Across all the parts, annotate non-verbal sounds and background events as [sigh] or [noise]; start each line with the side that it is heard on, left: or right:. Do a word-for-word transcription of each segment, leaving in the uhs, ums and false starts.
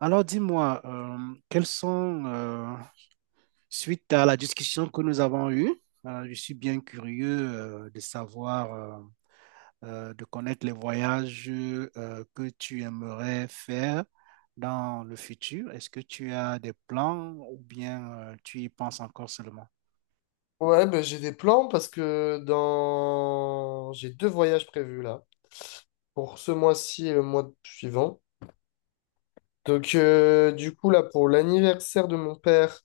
right: Alors dis-moi, euh, quelles sont, euh, suite à la discussion que nous avons eue, euh, je suis bien curieux euh, de savoir, euh, euh, de connaître les voyages euh, que tu aimerais faire dans le futur. Est-ce que tu as des plans ou bien euh, tu y penses encore seulement?
left: Ouais, ben, j'ai des plans parce que dans... j'ai deux voyages prévus là, pour ce mois-ci et le mois suivant. Donc euh, du coup là, pour l'anniversaire de mon père,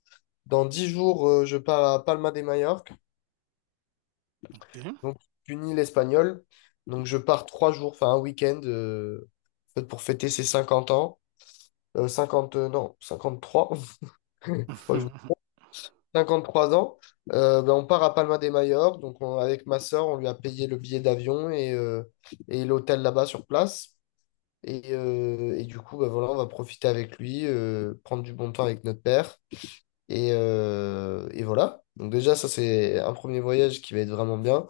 left: dans dix jours, euh, je pars à Palma de Majorque,
right: Ok.
left: donc une île espagnole. Donc je pars trois jours, enfin un week-end, euh, en fait, pour fêter ses cinquante ans. Euh, cinquante, euh, non, cinquante-trois. [laughs] Faut pas que je
right: [laughs]
left: cinquante trois ans, euh, ben, on part à Palma de Mallorca. Donc, on- avec ma sœur, on lui a payé le billet d'avion et, euh, et l'hôtel là-bas sur place. Et, euh, et du coup, ben, voilà, on va profiter avec lui, euh, prendre du bon temps avec notre père. Et, euh, et voilà. Donc, déjà, ça, c'est un premier voyage qui va être vraiment bien.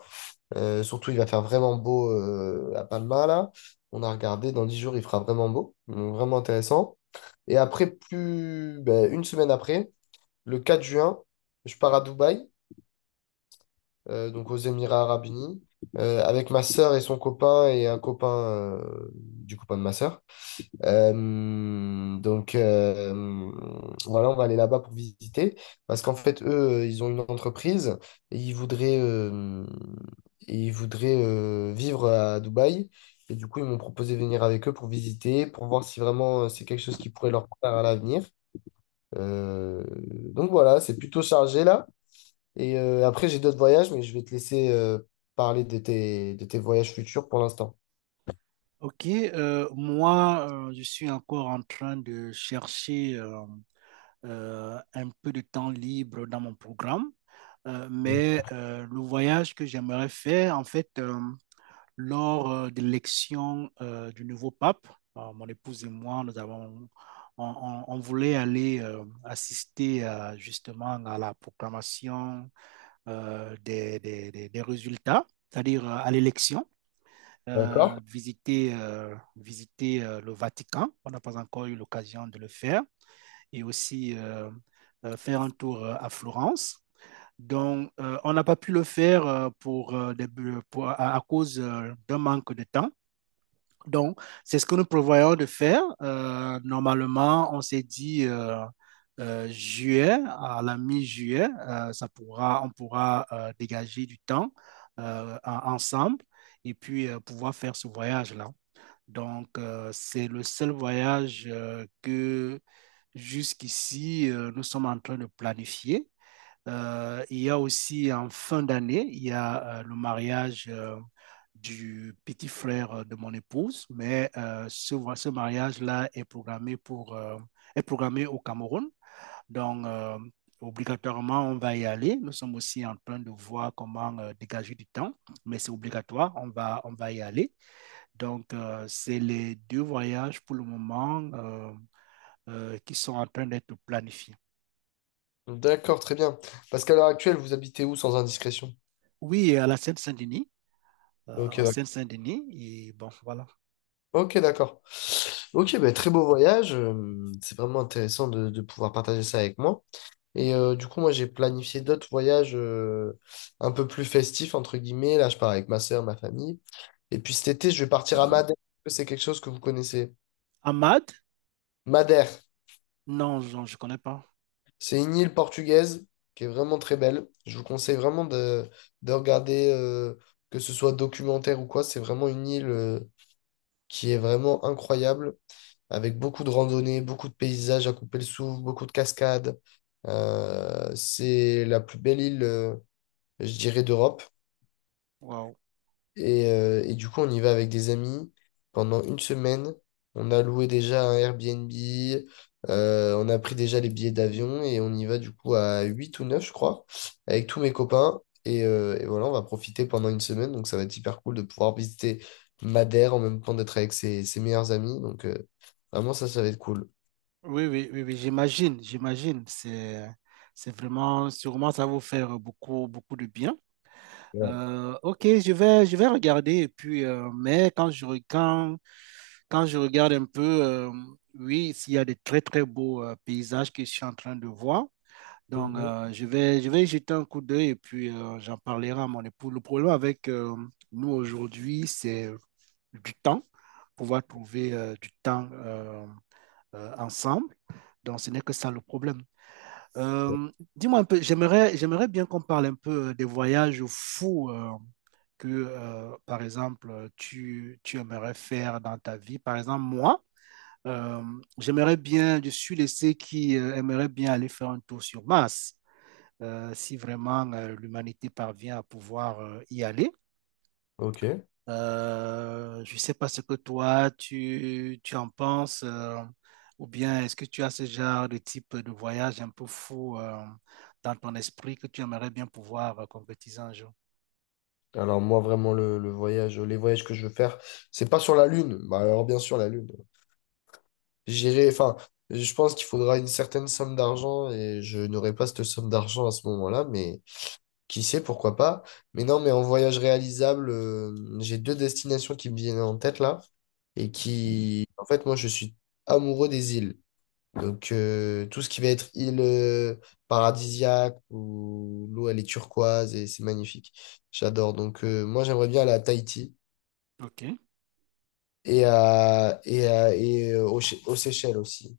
left: Euh, surtout, il va faire vraiment beau euh, à Palma, là. On a regardé, dans dix jours, il fera vraiment beau. Donc, vraiment intéressant. Et après, plus ben, une semaine après, le quatre juin, je pars à Dubaï euh, donc aux Émirats Arabes Unis, euh, avec ma sœur et son copain et un copain euh, du copain de ma sœur. Euh, donc euh, voilà, on va aller là-bas pour visiter parce qu'en fait, eux, euh, ils ont une entreprise et ils voudraient, euh, et ils voudraient euh, vivre à Dubaï. Et du coup, ils m'ont proposé de venir avec eux pour visiter, pour voir si vraiment euh, c'est quelque chose qui pourrait leur plaire à l'avenir. Euh, donc voilà, c'est plutôt chargé là. Et euh, après, j'ai d'autres voyages, mais je vais te laisser euh, parler de tes, de tes voyages futurs pour l'instant.
right: Ok, euh, moi, euh, je suis encore en train de chercher. Euh, euh, un peu de temps libre dans mon programme. Euh, mais euh, le voyage que j'aimerais faire, en fait, euh, lors euh, de l'élection euh, du nouveau pape, euh, mon épouse et moi, nous avons, on, on- on voulait aller euh, assister à, justement à la proclamation euh, des, des- des- des résultats, c'est-à-dire euh, à l'élection. Euh,
left: D'accord?
right: visiter, euh, visiter euh, le Vatican. On n'a pas encore eu l'occasion de le faire, et aussi euh, euh, faire un tour euh, à Florence. Donc, euh, on n'a pas pu le faire euh, pour, euh, des, pour à, à, cause euh, d'un manque de temps. Donc, c'est ce que nous prévoyons de faire. Euh, normalement, on s'est dit euh, euh, juillet, à la mi-juillet, euh, ça pourra, on pourra euh, dégager du temps euh, en- ensemble et puis euh, pouvoir faire ce voyage-là. Donc, euh, c'est le seul voyage euh, que jusqu'ici, euh, nous sommes en train de planifier. Euh, il y a aussi en fin d'année, il y a euh, le mariage euh, du petit frère euh, de mon épouse, mais euh, ce, vo- ce mariage-là est programmé pour, euh, est programmé au Cameroun. Donc, euh, obligatoirement, on va y aller. Nous sommes aussi en train de voir comment euh, dégager du temps, mais c'est obligatoire, on va, on va y aller. Donc, euh, c'est les deux voyages pour le moment euh, euh, qui sont en train d'être planifiés.
left: D'accord, très bien. Parce qu'à l'heure actuelle, vous habitez où sans indiscrétion?
right: Oui, à la Seine-Saint-Denis, euh,
left: Ok,
right: en
left: d'accord.
right: Seine-Saint-Denis, et bon, voilà.
left: Ok, d'accord. Ok, bah, très beau voyage. euh, C'est vraiment intéressant de, de pouvoir partager ça avec moi. Et euh, du coup, moi, j'ai planifié d'autres voyages euh, un peu plus festifs, entre guillemets. Là, je pars avec ma soeur, ma famille. Et puis cet été, je vais partir à Madère. Est-ce que c'est quelque chose que vous connaissez.
right: Ahmad?
left: Madère.
right: Non, non, je ne connais pas.
left: C'est une île portugaise qui est vraiment très belle. Je vous conseille vraiment de, de regarder, euh, que ce soit documentaire ou quoi. C'est vraiment une île, euh, qui est vraiment incroyable, avec beaucoup de randonnées, beaucoup de paysages à couper le souffle, beaucoup de cascades. Euh, c'est la plus belle île, euh, je dirais, d'Europe.
right: Waouh.
left: Et, euh, et du coup, on y va avec des amis. Pendant une semaine, on a loué déjà un Airbnb, euh, on a pris déjà les billets d'avion et on y va du coup à huit ou neuf je crois, avec tous mes copains. Et, euh, et voilà, on va profiter pendant une semaine. Donc, ça va être hyper cool de pouvoir visiter Madère en même temps d'être avec ses, ses meilleurs amis. Donc, euh, vraiment, ça, ça va être cool.
right: Oui, oui, oui, oui, j'imagine, j'imagine. C'est, c'est vraiment, sûrement, ça va vous faire beaucoup, beaucoup de bien.
left: Ouais.
right: Euh, ok, je vais, je vais regarder. Et puis, euh, mais quand je, re- quand, quand je regarde un peu, euh, oui, s'il y a des très, très beaux euh, paysages que je suis en train de voir. Donc,
left: Mhm.
right: euh, je vais, je vais y jeter un coup d'œil et puis euh, j'en parlerai à mon époux. Le problème avec euh, nous aujourd'hui, c'est du temps, pouvoir trouver euh, du temps euh, euh, ensemble. Donc, ce n'est que ça le problème. Euh, dis-moi un peu, j'aimerais, j'aimerais bien qu'on parle un peu euh, des voyages fous euh, que, euh, par exemple, tu, tu aimerais faire dans ta vie. Par exemple, moi, euh, j'aimerais bien, je suis de ceux qui euh, aimeraient bien aller faire un tour sur Mars euh, si vraiment euh, l'humanité parvient à pouvoir euh, y aller.
left: Ok.
right: Euh, je ne sais pas ce que toi, tu, tu en penses, euh, ou bien est-ce que tu as ce genre de type de voyage un peu fou euh, dans ton esprit que tu aimerais bien pouvoir euh, concrétiser un jour?
left: Alors moi vraiment le, le voyage, les voyages que je veux faire, c'est pas sur la Lune. Bah alors bien sûr la Lune. J'irai, enfin, je pense qu'il faudra une certaine somme d'argent et je n'aurai pas cette somme d'argent à ce moment-là, mais qui sait, pourquoi pas. Mais non, mais en voyage réalisable, euh, j'ai deux destinations qui me viennent en tête là et qui, en fait, moi, je suis amoureux des îles. Donc, euh, tout ce qui va être île euh, paradisiaque où l'eau, elle est turquoise et c'est magnifique. J'adore. Donc, euh, moi, j'aimerais bien aller à Tahiti
right: OK.
left: et, à, et, à, et euh, aux, Sé- aux Seychelles aussi.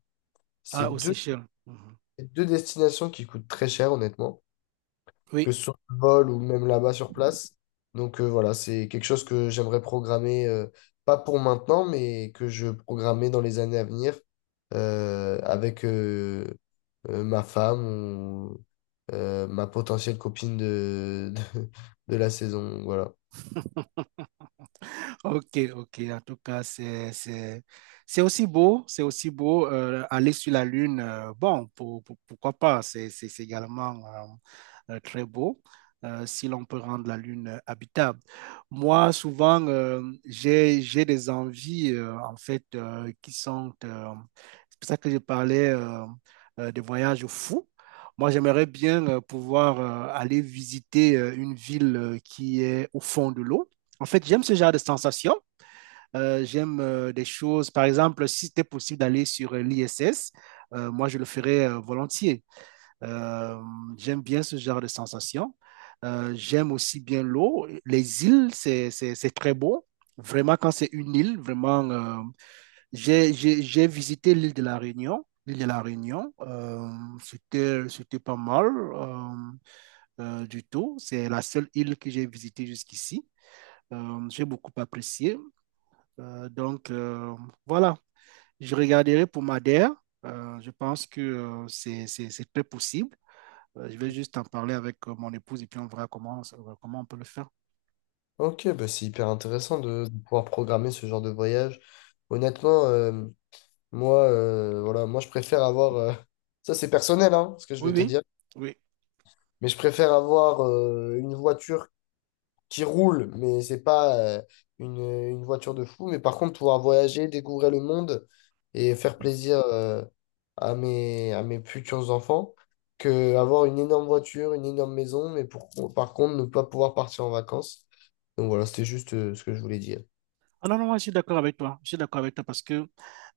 right: Ah,
left: C'est
right: aux
left: deux
right: Seychelles. Mhm.
left: C'est deux destinations qui coûtent très cher, honnêtement, que
right: Oui.
left: ce soit le vol ou même là-bas sur place. Donc euh, voilà, c'est quelque chose que j'aimerais programmer, euh, pas pour maintenant, mais que je programmerai dans les années à venir euh, avec euh, euh, ma femme ou euh, ma potentielle copine de, [laughs] de, de la saison. Voilà.
right: Ok, ok. En tout cas, c'est, c'est, c'est aussi beau, c'est aussi beau euh, aller sur la Lune. Euh, bon, pour- pour- pourquoi pas? C'est, c'est- c'est également euh, euh, très beau euh, si l'on peut rendre la Lune euh, habitable. Moi, souvent, euh, j'ai, j'ai des envies, euh, en fait, euh, qui sont euh, c'est pour ça que je parlais euh, euh, de voyages fous. Moi, j'aimerais bien euh, pouvoir euh, aller visiter euh, une ville euh, qui est au fond de l'eau, en fait, j'aime ce genre de sensation. Euh, j'aime euh, des choses, par exemple, si c'était possible d'aller sur euh, l'I S S, euh, moi je le ferais euh, volontiers. Euh, j'aime bien ce genre de sensation. Euh, j'aime aussi bien l'eau. Les îles, c'est, c'est, c'est très beau. Vraiment, quand c'est une île, vraiment, euh, j'ai, j'ai, j'ai visité l'île de la Réunion. L'île de la Réunion, euh, c'était, c'était pas mal euh, euh, du tout. C'est la seule île que j'ai visitée jusqu'ici. Euh, j'ai beaucoup apprécié. Euh, donc, euh, voilà, je regarderai pour Madère. Euh, je pense que euh, c'est c'est- c'est très possible. Euh, je vais juste en parler avec euh, mon épouse et puis on verra comment, comment on peut le faire.
left: Ok, bah c'est hyper intéressant de, de pouvoir programmer ce genre de voyage. Honnêtement, euh, Moi, euh, voilà, moi, je préfère avoir. euh, [laughs] Ça, c'est personnel, hein, ce que je
right: Oui,
left: vais te
right: oui,
left: dire.
right: oui.
left: Mais je préfère avoir euh, une voiture qui roule, mais c'est pas euh, une, une voiture de fou. Mais par contre, pouvoir voyager, découvrir le monde et faire plaisir euh, à mes, à mes futurs enfants, que avoir une énorme voiture, une énorme maison, mais pour, par contre, ne pas pouvoir partir en vacances. Donc voilà, c'était juste euh, ce que je voulais dire.
right: Ah non, non, moi, je suis d'accord avec toi. Je suis d'accord avec toi parce que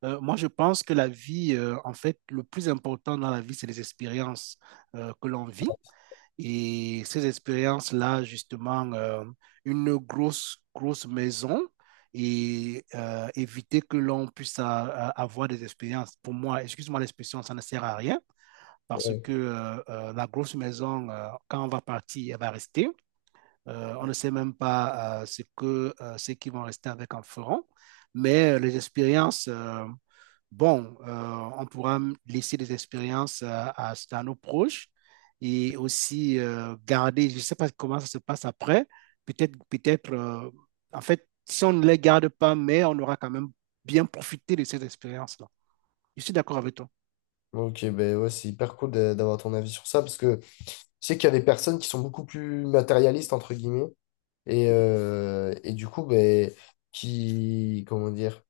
right: euh, moi, je pense que la vie, euh, en fait, le plus important dans la vie, c'est les expériences euh, que l'on vit. Et ces expériences-là, justement, euh, une grosse, grosse maison et euh, éviter que l'on puisse a- a- avoir des expériences. Pour moi, excuse-moi l'expression, ça ne sert à rien parce que euh, euh, la grosse maison, euh, quand on va partir, elle va rester. Euh, on ne sait même pas euh, ce que euh, ceux qui vont rester avec en feront, mais euh, les expériences, euh, bon, euh, on pourra laisser des expériences euh, à, à, nos proches, et aussi euh, garder, je ne sais pas comment ça se passe après, peut-être, peut-être, euh, en fait, si on ne les garde pas, mais on aura quand même bien profité de ces expériences-là. Je suis d'accord avec toi.
left: Ok, ben ouais, c'est hyper cool d'a- d'avoir ton avis sur ça parce que je sais qu'il y a des personnes qui sont beaucoup plus matérialistes, entre guillemets, et, euh, et du coup, ben, qui, comment dire,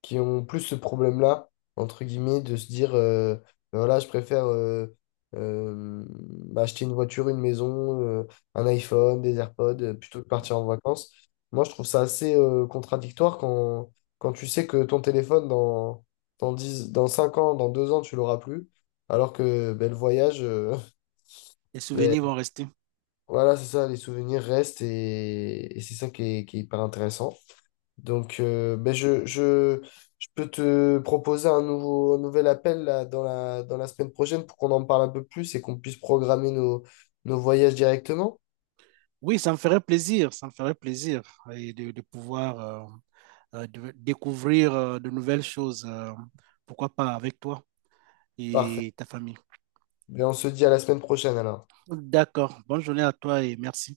left: qui ont plus ce problème-là, entre guillemets, de se dire, euh, ben voilà, je préfère euh, euh, bah, acheter une voiture, une maison, euh, un iPhone, des AirPods, euh, plutôt que partir en vacances. Moi, je trouve ça assez euh, contradictoire quand, quand tu sais que ton téléphone, dans, dans dix dans cinq ans, dans deux ans, tu l'auras plus, alors que ben, le voyage, euh,
right: Les souvenirs vont
left: [laughs]
right: rester.
left: Voilà, c'est ça, les souvenirs restent et, et c'est ça qui est, qui est hyper intéressant. Donc, euh, ben je, je, je peux te proposer un nouveau, un nouvel appel là, dans la, dans la semaine prochaine pour qu'on en parle un peu plus et qu'on puisse programmer nos, nos voyages directement.
right: Oui, ça me ferait plaisir, ça me ferait plaisir et de, de pouvoir euh, euh, de découvrir euh, de nouvelles choses, euh, pourquoi pas avec toi
left: Parfait.
right: et ta famille.
left: Ben on se dit à la semaine prochaine alors.
right: D'accord, bonne journée à toi et merci.